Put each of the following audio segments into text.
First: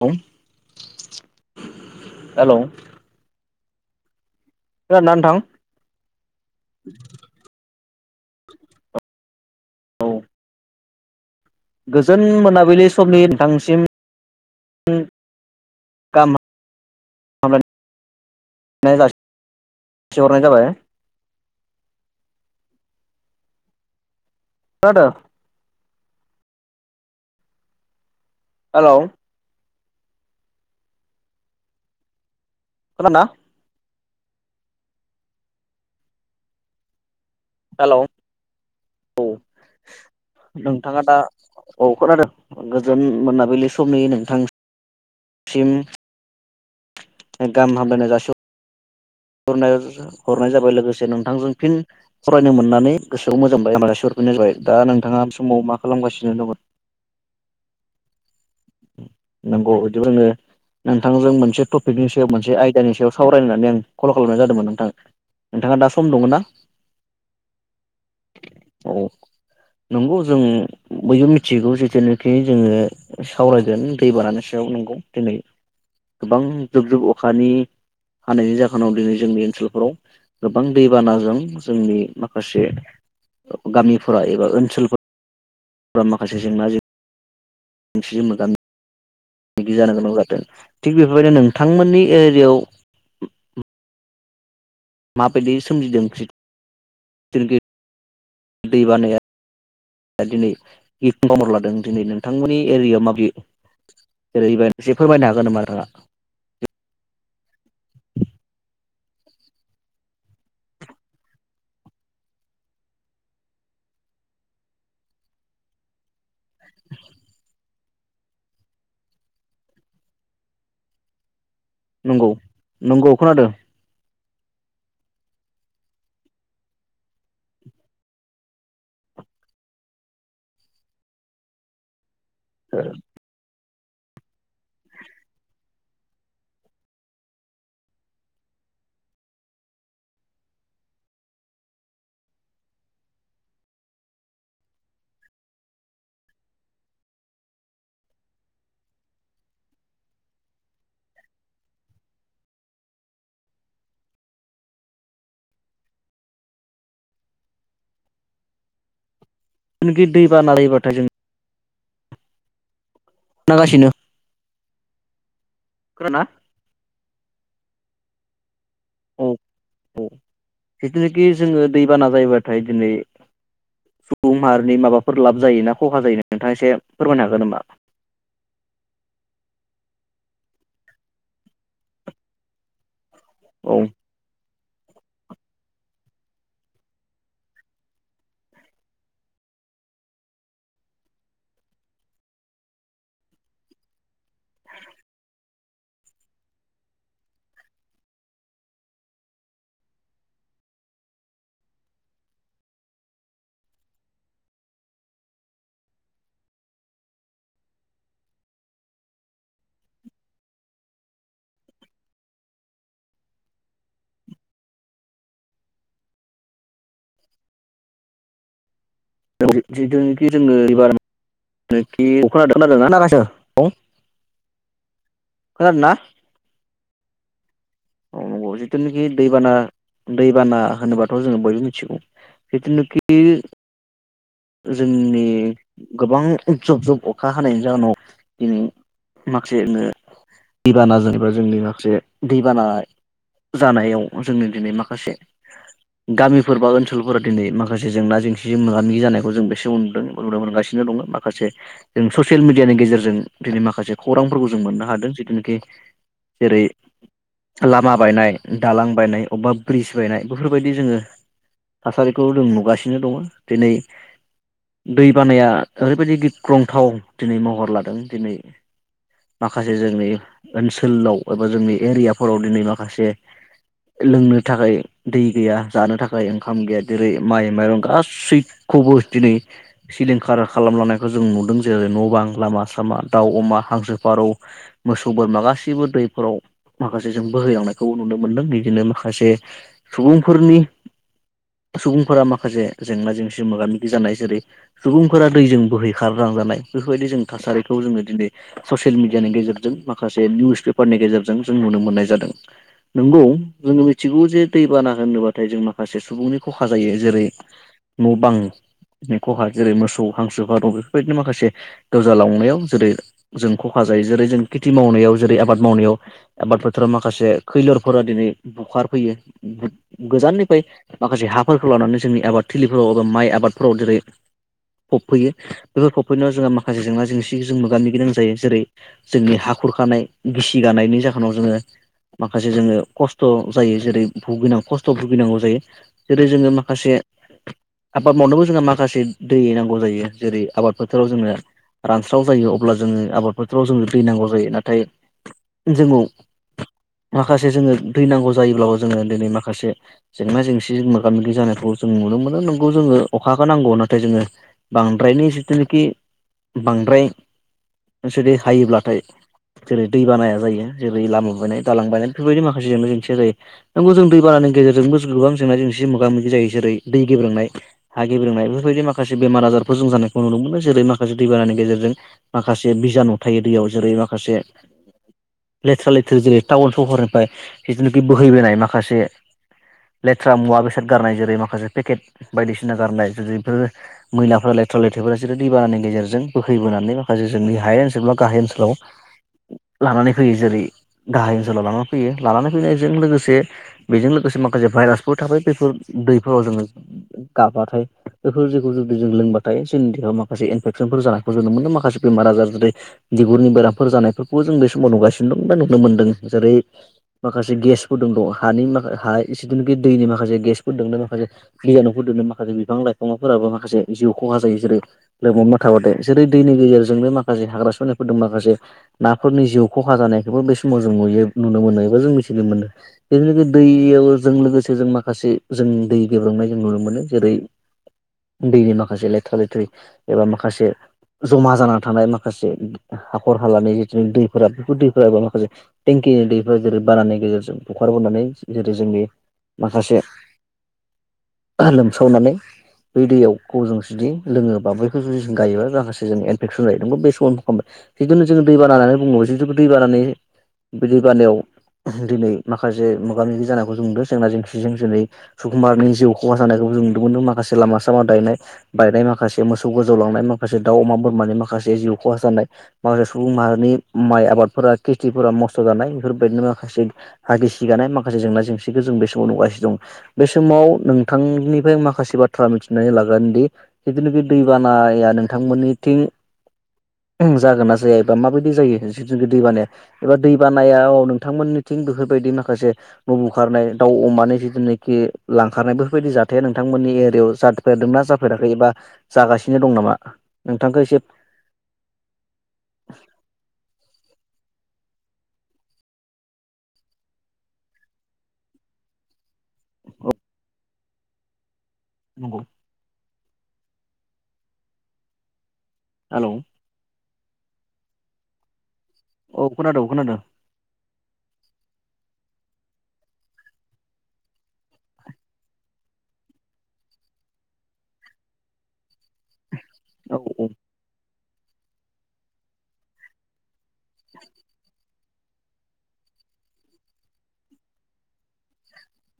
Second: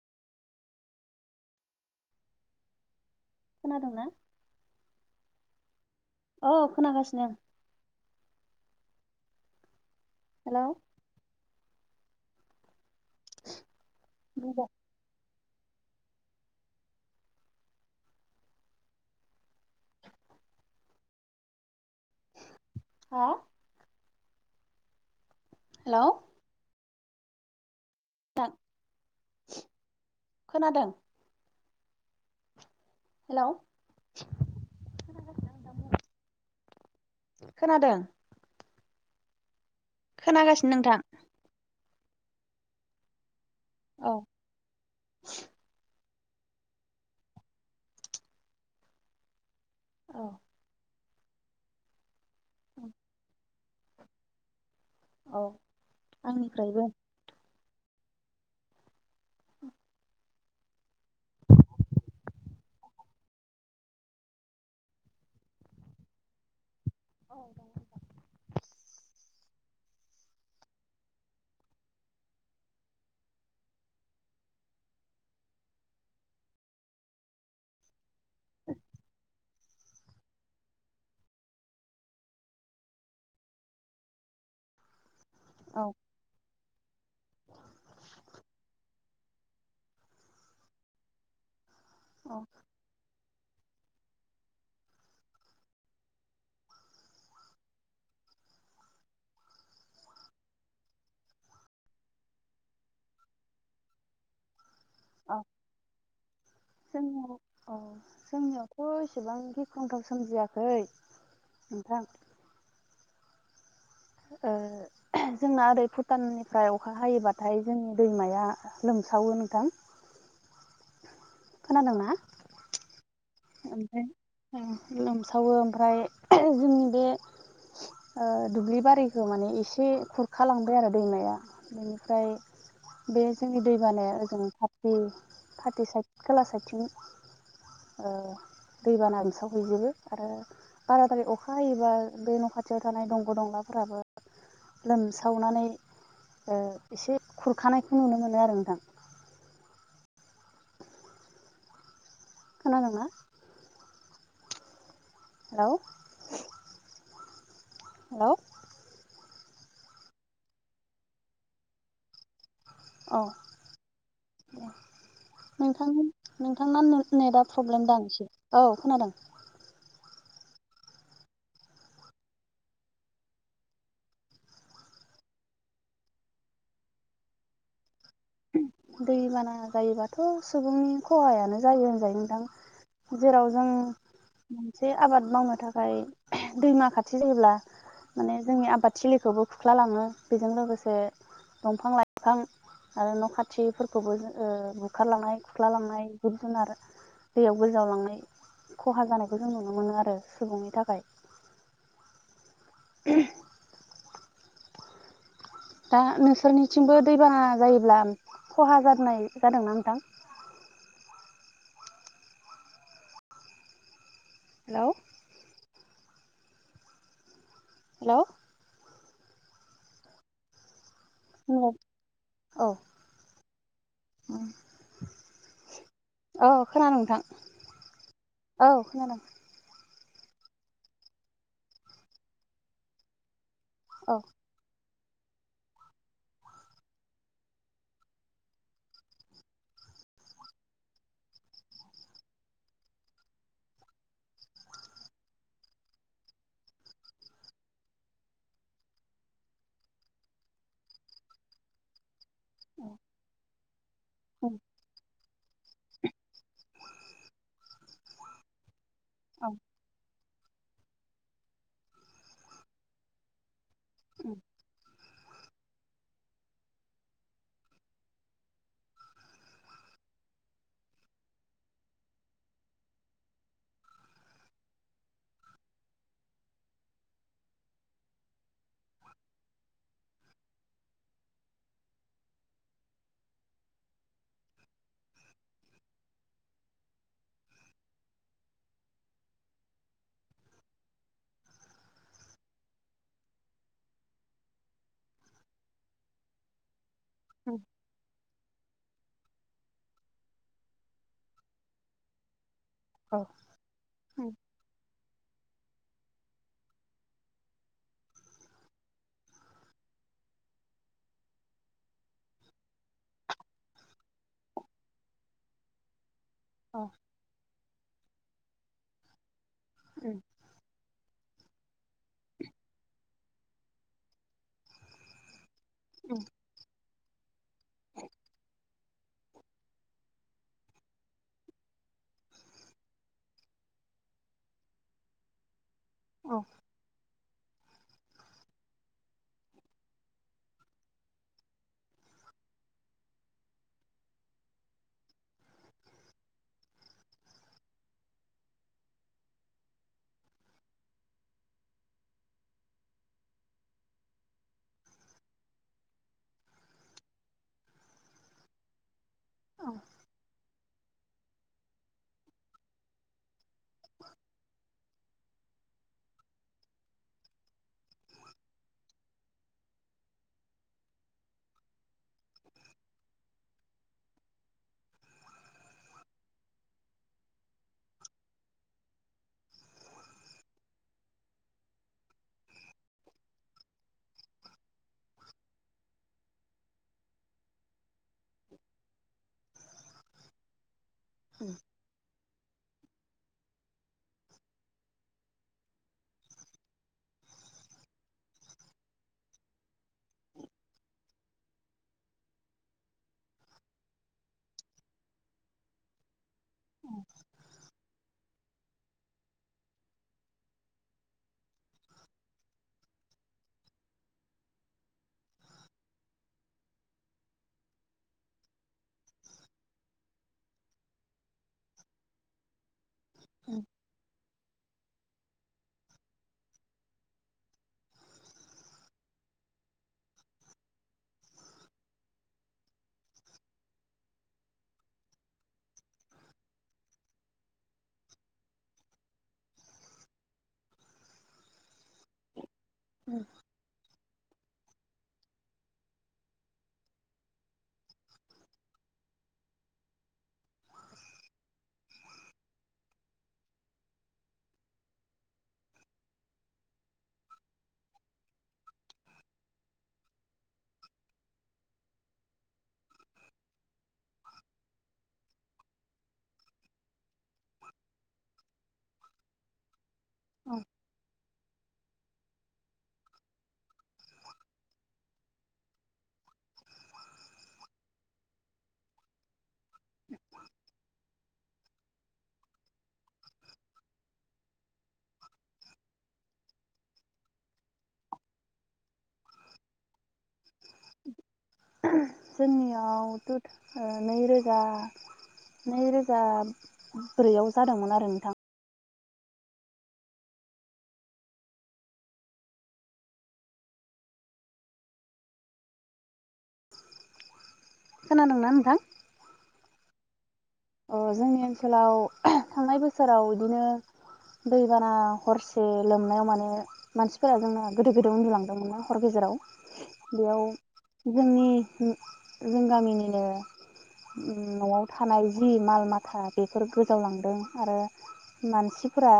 [unintelligible] Hello खोनादोंंना? खोनादोना नोंथां? अ खोनाखासिनो आं औ हेलौ गोजोन मोनाबिलि समनि नोंथांसिम बुंदो उम गाहाम [unintelligible] नाय जाससिहरनाय जाबाय हा? खोनादों? हेलौ हेलौ [unintelligible] खोनादों खोनाना? हेलौ हेलौ खोनादों औ खोनागासिनो नोंथां नोंथाङा दा औ खोनादों गोजोन मोनाबलि समनि औ नोंथांसिम ए गाहाम हमलायनाय जासिह हरनाय [unintelligible] जा औ हरनाय जाबाय लोगोसे नोंथां जों फिन सावरायनो मोननानै गोसोआव मोज [unintelligible] जाबाय दा नोंथाङा बे औ समाव मा खालामगासिनो दंङ'? आंनिफ्रायबो नंगौ इदिबो रोंङो नोंथांजों मोनसे टपिकनि सायाव मोनसे आयदानि सायाव सावरायनानै आं कल खालामनाय जादोंमोन नोंथां। नोंथाङा दा सम दङ' ना? औ [unintelligible] नंगौ जों बयबो मिथिगौ जेथेनाखि जोङो सावरायगोन दै बानानोस सोआव नंगौ दिनै गोबां जुब जुब अखानि हानाय ज होनाव दिनै जोंनि ओनसोलफोराव गोबां दैबानाजों जोंनि माखासे ओ गामिफोराव एबा ओनसोल औ माखासे जेंना जो [unintelligible] मोगा मोगि जानो गोनां जादों थिग बेफोरबायदिनो नों थांमोननि औ एरियायाव उम माबायदि सोमजिदों [unintelligible] जोंखै दै बानाया ओ दिनै [unintelligible] लादों दिनै नोंथांमोननि एरियायाव माबदि जेरैबायदिससे फोरमायनो औ हागोन नामा नोंथांङा? जोंनियाव औ [inaudible] जोंनियावथ' एसेबां गिख्रंथाव सोमजियाखै नोंथां ओ जोंना ओरै भुटाननिफ्राय अखा हायोबाथाय जोंनि दैमाया लोमसावो नोंथां। नंगौ नंगौ खोनादों। ओमफाय ओ लोमसावो ओमफ्राय [unintelligible] जोंनि बे ओ दुब्लि बारिखौ माने एसे खुरखालांबाय आरो दैमाया। बेनि ओमफ्राय बे जोंनि दैबानाया ओजों पाति पाति साइद खोला साइदथिं ओ दैबाना लोमसावहैजोबो। आरो बाराद्राय अखा हायोबा बे न' खाथियाव थानाय दंग' दंला फोराबो लोमसावनानै ओ एसे खुरखानायखौ नुनो मोनो आरो नोंथा। खोनादोंना? हेलौ। हेलौ। जानोखि दैबाना जायोबाथाय जों औ नागासिनो नोंथां नोंथांना नेट-नेटा प्रब्लेम दां एसे औ खोनादों। औ औ जिथुनाखि जोङो दैबाना जायोबाथाय दिनै सुबुं माहारिनि माबाफोर लाब जायोना खहा जायो नोंथाङा एसे फोरमायनो हागोन नामा? दैबाना जायोबाथ' सुबुंनि खहायानो जायो होनजायो नोंथां। जेराव जों औ मोनसे आबाद मावनो थाखाय दैमा खाथि जायोब्ला माने जोंनि आबादथिलिखौबो खुरख्लालाङो। बेजों लोगोसे दंफां लाइफां आरो न' खाथिफोरखौबो ओ बुखारलांनाय खुख्लालांनाय जिब जुनार दैयाव गोजाव लांनाय खहा जानायखौ जों नुनो मोनो आरो सुबुंनि थाखाय। [inaudible] [inaudible] दा नोंसोरनिथिंबो दैबाना जायोब्ला खहा जानाय जादोंना नोंथां? [inaudible] हेलौ। हेलौ। [unintelligible] जिथुनोखि जोङो एबार नोखि [unintelligible] अखा [unintelligible] खोनादोंना औ [unintelligible] खोनागासिनो। खोनादों ना? औ खोनादों नोंथां औ नंगौ औ जिथुनाखि खोनादों दैबाना दैबाना होनोबाथ' जोङो बयबो मिथिगौ। जिथुनाखि औ। जोंनि गोबां जुब जुब अखा हानायनि जाहोनाव दिनै माखासेनो दैबाना जेनेबा जोंनि माखासे दैबाना जानायाव जोंनि दिनै माखासे गामिफोर बा ओनसोलफोरा दिनै माखासे जेंना जेंसिजों मोगा मोगि जानायखौ जों बेसे नुदों नुदों मोनगासि नो दङो। माखासे जों ससियेल मिडियानि गेजेरजों दिनै माखासे खौरांफोरखौ जों मोननो हादों। जेथुना खि। जेरै लामा बायनाय दालां बायनाय अबेबा ब्रिज बायनाय बेफोरबायदि जोङो थासारिखौ जों नुगासिनो दङो। दिनै उम। दै बानाया ओरैबायदि गिख्रंथाव दिनै महर लादों दिनै माखासे जोंनि ओनसोलाव एबा जोंनि एरियाफोराव दिनै माखासे लोंनो थाखाय दै गैया जानो थाखाय ओंखाम गैया। जेरै माइ माइरं गासै खौबो दिनै सिलिंखार खालामलानायखौ जों नुदों। जेरै न' बां, लामा सामा, दाउ, अमा, हांसो, फारौ, मोसौ, बोरमा गा सिबो दैफोराव माखासे जों बोहैलांनायखौ नुनो मोनदों। बिदिनो माखासे सुबुंफोर नि सुबुंफोरा माखासे जेंना जेंसि मोगा मोगि जानाय जेरै सुबुं फोरा दैजों बोहैखारलांजानाय बेफोरबायदि जों थासारिखौ जोङो दिनै ससियेल मिडियानि गेजेरजों माखासे निउस पेपारनि गेजेरजों जों नुनो मोननाय जादों। औ नंगौ जोङो मिथिगौ औ जे दैबाना होनोबा थाय जों माखासे सुबुंनि खहा जायो। जेरै न' बांनि खहा जेरै मोसौ हांसो फारौ बेफोरबायदि माखासे गोजालांनायाव जेरै जों खखा जायो जेरै जों खेथि मावनाय याव जेरै आबाद मावनायाव आबाद औ फोथाराव माखासे खैलोरफोरा दिनै बुखार फैयो जोंनियाव गोजाननिफ्राय माखासे हाफ फोरखौ लानानै जोंनि आबाद थिलिफोराव एबा माइ आबादफोराव जेरै फबफैयो बेफोर फबफैनायाव जोंहा माखासे जेंना जेंसिजों मोग मोगिनां जायो। जेरै जोंनि हाखुरखानाय गिसि गानायनि जाहोनाव जोङो माखासे जोङो खस्थ' जायो जेरै भुगिनां खस्थ' भुगिनांगौ जायो। जेरै जोङो माखासे आबाद मावनांगौ जोंहा माखासे दै नांगौ जायो जेरै आबाद फोथाराव जोंनो रानस्राव जायो अब्ला जोङो आबाद फोथोराव जों दै नांगौ जायो। नाथाय जोङोव माखासे जोङो दै नांगौ जायोब्लाबो जोङो दिनै माखासे जेंना जेंसि मोगा मोगि जानायखौ जोङो नुनो मोनो नंगौ जोङो अखाखौ नांगौ नाथ थाय जोङो बांद्रायनि जिथुनुकि बांद्राय जुदि हायोब्लाथाय जेरै दै बानाया जायो। जेरै लामा बायनाय दालां बायनाय बेफोरबायदि माखासे जेंना जेंसिया जायो नोंगौ जों दै बानानि गेजेरजोंबो गोबां जेंना जेंसि मोगा मोगि जायो जेरै दै गेब्रेंनाय हा गेब्रेंनायबो बेबायदि माखासे बेमार आजारफोर जों जानायखौ नुनो मोनो जेरै माखासे दैबानानि गेजेरजों माखासे बिजानु थायो दैयाव जेरै माखासे लेथ्रा लेथ्रि जेरै टाउन सहरनिफ्राय जिथुनिखि बोहैबोनाय माखासे लेथ्रा मुवा बेसाद गारनाय जेरै माखासे पेकेट बायदिसिना गारनाय जेरै ओ बेफोर मैलाफोरा लेथ्रा लेथ्रिफोरा बिसोरो दैबानानि गेजेरजों बोहैबोनानै माखासे जोंनि हायेन ओनसोला [unintelligible] गाहाय ओनसोलाव लानानै फैयो जेरै गाहाय ओनसोलाव लानानै फैयो लानानैै फैनायजों लोगोसे बेजों लोगोसे माखासे भाइरासफोर थाफायो बेफोर दैफोराव जोङो गाब बाथाय बेफोर जेखौ जुदि जों लोंबाथाय जोंनि देहायाव माखासे इनफेकसनफोर जानायखौ जोंनो मोनो माखासे बेमार आजार जेरै बिगुरनि बेरामफोर जानायफोरखौबो जों बे समाव नुगासिनो दं बा नुनो मोन्दों। जेरै माखासे गेसफोर दों दङ। हानि माख हा इसुखिनि दैनि माखासे गेसफोर दोङो। माखासे बिजानुफोर दोङो। माखासे बिफां लाइ अमाफोराबो माखासे जिउ खहा जायो जेरै लोमहर म थाबादो जेरै दैनि गेजेरजोंनो माखासे हाग्रा सुनाय फोर दं माखासे नाफोरनि जिउ खहा जानायखौबो बे समाव जों नुयो नुनो मोनो एबा जों मिथिनो मोनो। बे [unintelligible] दैयाव जों लोगोसे जों माखासे जों दै गेब्रेंनाय जों नुनो मोनो जेरै दैनि माखासे लेथ्रा लेथ्रि एबा माखासे जमा जानानानै थानाय माखासे हाखर हालानि जेथुनेखि दैफोरा बेफोर दैफोराबा माखासेे टेंकि किनि दैफोरा जेरै बानानि गेजेरजों बुखारबोनानै जेरै जोंनि माखासे लोमसावनानै बै दैयाव कजों जुदि लोङो बा बैखौ जुदि जों गायोबाय माखासे जों इनफेकसन जायो नंगौ बे सम खालामबाय जिदुनो जोङो दैबाना होननानै बुङो जिदु दै दै बानानि बि दै बानायाव दिनै माखासे मोगा मोगि जानायखौ जों नुदो। जेंना जेंसिजों दिनै सुबुंमाहारिनि जिउ खहा जानायखौ नुनो मोनदोंमोन माखासे लामा लामा दायनाय बायनाय माखासे मोसौ गोजौ लांनाय माखासे दाउ अमा बोरमानि माखासे जिउ खहा जानाय माखासे सुबुं माहारिनि माइ आबादफोरा खेथिफोरा नस्थ' जानाय बेफोरबायदिनो माखासे हागि सिगानाय माखासे जेंना जेंसिखौ जों बे समाव नुगासिनो दं बे समाव नोंथांनि। बेफ्राय माखासे बाथ्रा मिथिं। सुनानै लागोन दि जिथुनाखि दै बानाया नोंथांमोननिथिं। उ जागोन ना जाया एबा माबायदि जायो जिथुखि दै बानाया एबा दै बानायाव नोंथांमोननि। थिं बेफोरबायदि माखासे न' बुखारनाय दाउ अमानि जिथुनोखि लांखारनाय बेफोरबायदि जाथाया नोंथांमोन। मोननि एरियायाव जाफेरदोंना जाफेराखै एबा जागासिनो दं नामा? नोंथांखौ एसे जोंनि आवथु ओ नैरोजा नैरोजा ब्रैआव जादोंमोन आरो नोंथां। नंगौ। हेलौ खोनादोंना नोंथां? औ खोनादो खोनादो। ओ जोंनि ओनसोलाव थांनाय बोसोराव इदिनो दैबाना हरसे लोमनायाव माने मानसिफोरा जोंना गोदो गोदो उन्दुलांदोंमोना। हर गेजेराव औ औ बेयाव जोंनि जों गामिनिनो उ न'आव थानाय जि माल माथा बेफोर गोजावलांदों आरो मानसिफोरा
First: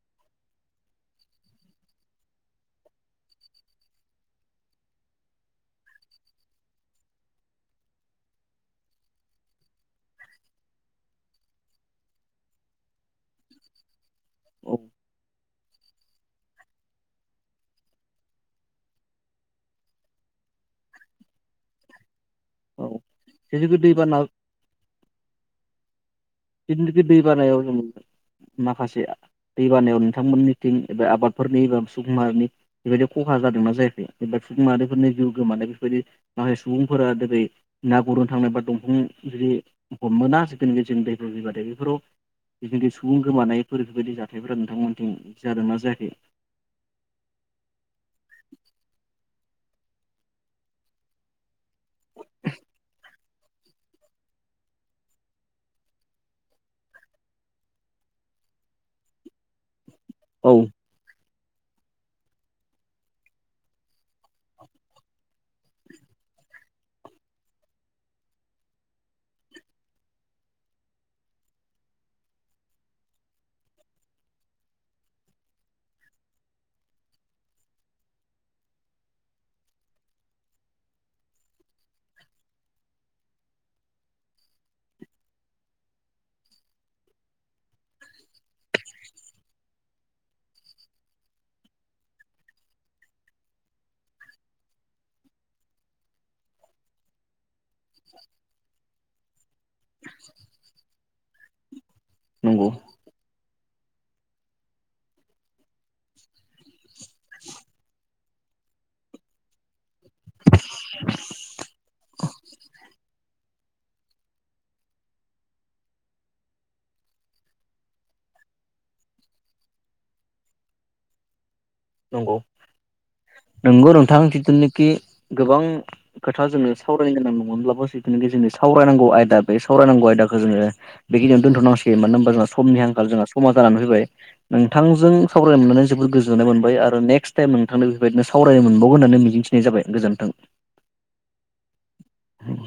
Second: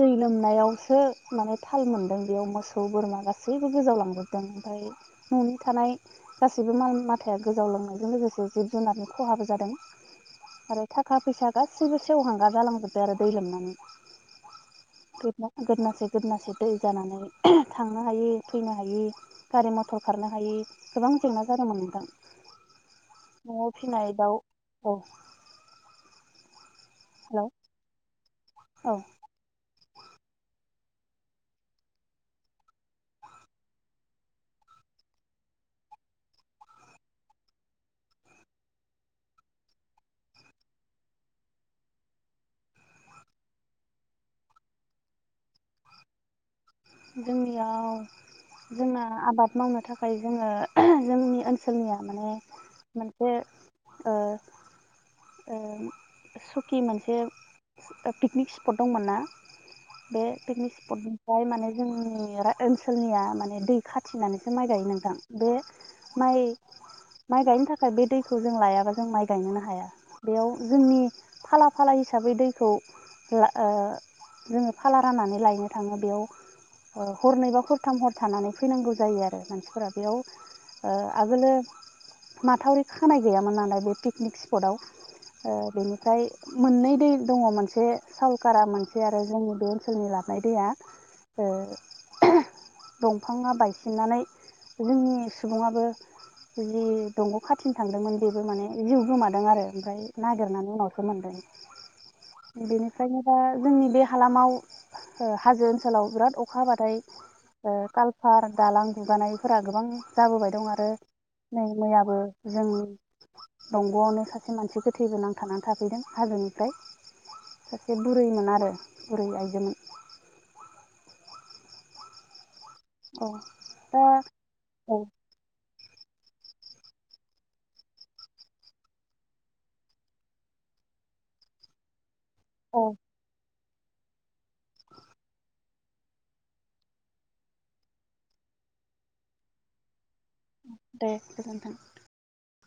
दै लोमनायावसो माने थाल मोन्दों बेयाव मोसौ बोरमा गासैबो गोजावलांजोबदों ओमफा फाय न'नि थानाय गासैबो माल मथाया गोजाव लोंनायजों लोगोसे जिब जुनारनि खहाबो जादों। [inaudible] आरो थाखा फैसा गासैबो सेवहांगार जालांजोबबाय आरो दै लोमनानै। औ [unintelligible] गोदनासे गोदनासे दै जानानै थांनो हायि फैनो हायि गारि मथर खारनो हायि गोबां जेंना जादोंमोन नोंथां। औ न'आव जिथुखि फिसिनाय दैबाना दाउ औ। बिदिनो दै हेलौ बानायाव जों औ माखासे दै बानायाव नोंथांमोनिथिं एबा आबादफोरनि एबा सुकुमारनि बेबायदि खहा जादोंना जायाखै एबा सुकुमा [unintelligible] फोरनि जिउ गोमानाय बेफोरबायदि माखासे सुबुंफोरा जेरै ना गुरनो थांनाय बा दंफां जुदि हमोना जिखुनखि जों दैब बिबाद बेफोराव बिखनिखि सुबुं गोमानायफोर बेफोरबायदि जाथायफोरा नोंथांमोनथिं जादों ना जायाखै? जोंनियाव जोंना आबाद मावनो थाखाय जोङो जोंनि ओन जोंनिया माने मोन [inaudible] ओ सकि मोनसे ओ पिकनिक स्पट दंमोन ना। बे औ पिकनिक स्पट निफ्राय माने जोंनि रा ओनसोलनिया माने दै खाथिनानैसो माइ गायो नोंथां। बे माइ माइ गायनो थाखाय बे दैखौ जों लायाबा जों माइ गायनोनो हाया बेयाव जोंनि फाला फालाय हिसाबै दैखौ ला ओ जोङो फाला राननानै लायनो थाङो बेयाव ओ हरनैबा खरथाम हर थानानै फैनांगौ जायो आरो मानसिफोरा बेयाव ओ आगोलो माथावरि खानाय गैयामोन नालाय बे पिकनिक स्पटआव। ओ बेनिफाय मोननै दै दङ मोनसे सालकारा मोनसे आरो जोंनि बे ओनसोलनि ला नाय दैआ। [inaudible] दंफाङा बायसिननानै जोंनि सुबुङाबो जि दंग' खाथिनो थांदोंमोन बेबो माने जिउ गोमादों आरो ओमफ्राय नागिरनानै उनावसो मोनदों। नंगौ बेनिफ्रायनो दा जोंनि बे हालामाव ओ हाजो ओनसोलाव बिराद अखा हाबाथाय ओ कालफार दालां दुगानायफोरा गोबां जाबोबाय दं आरो। नै मैयाबो जोंनि दंग'आवनो सासे मानसि गोथैबो नांथानानै थाफैदों हाजोनिफ्राय। सासे बुरैमोन आरो बुरै आइजोमोन। नंगौ औ नंगौ दा नोंथां जिथुनाखि औ गोबां खोथा जोङो सावरायनो गोनां नङामोनब्लाबो जिथुनाखि जोंनि सावरायनांगौ आयदा बे सावरायनांगौ आयदाखो जोङो बेखिनियाव दोनथ'नांसिगोन मानो होन बा जोंहा समनि औ आंखाल जोंहा समा जानानै फैबाय नोंथांजों सावरायनो मोननानै जोबोद गोजोननाय मोन बाय आरो नेक्स्ट टाइम नोंथांदो बेफोरबायदिनो सावरायनो मोनबावगोन होननानै मिजिंथिनाय जाबाय गोजोन्थों। दे गोजोनथों। उम।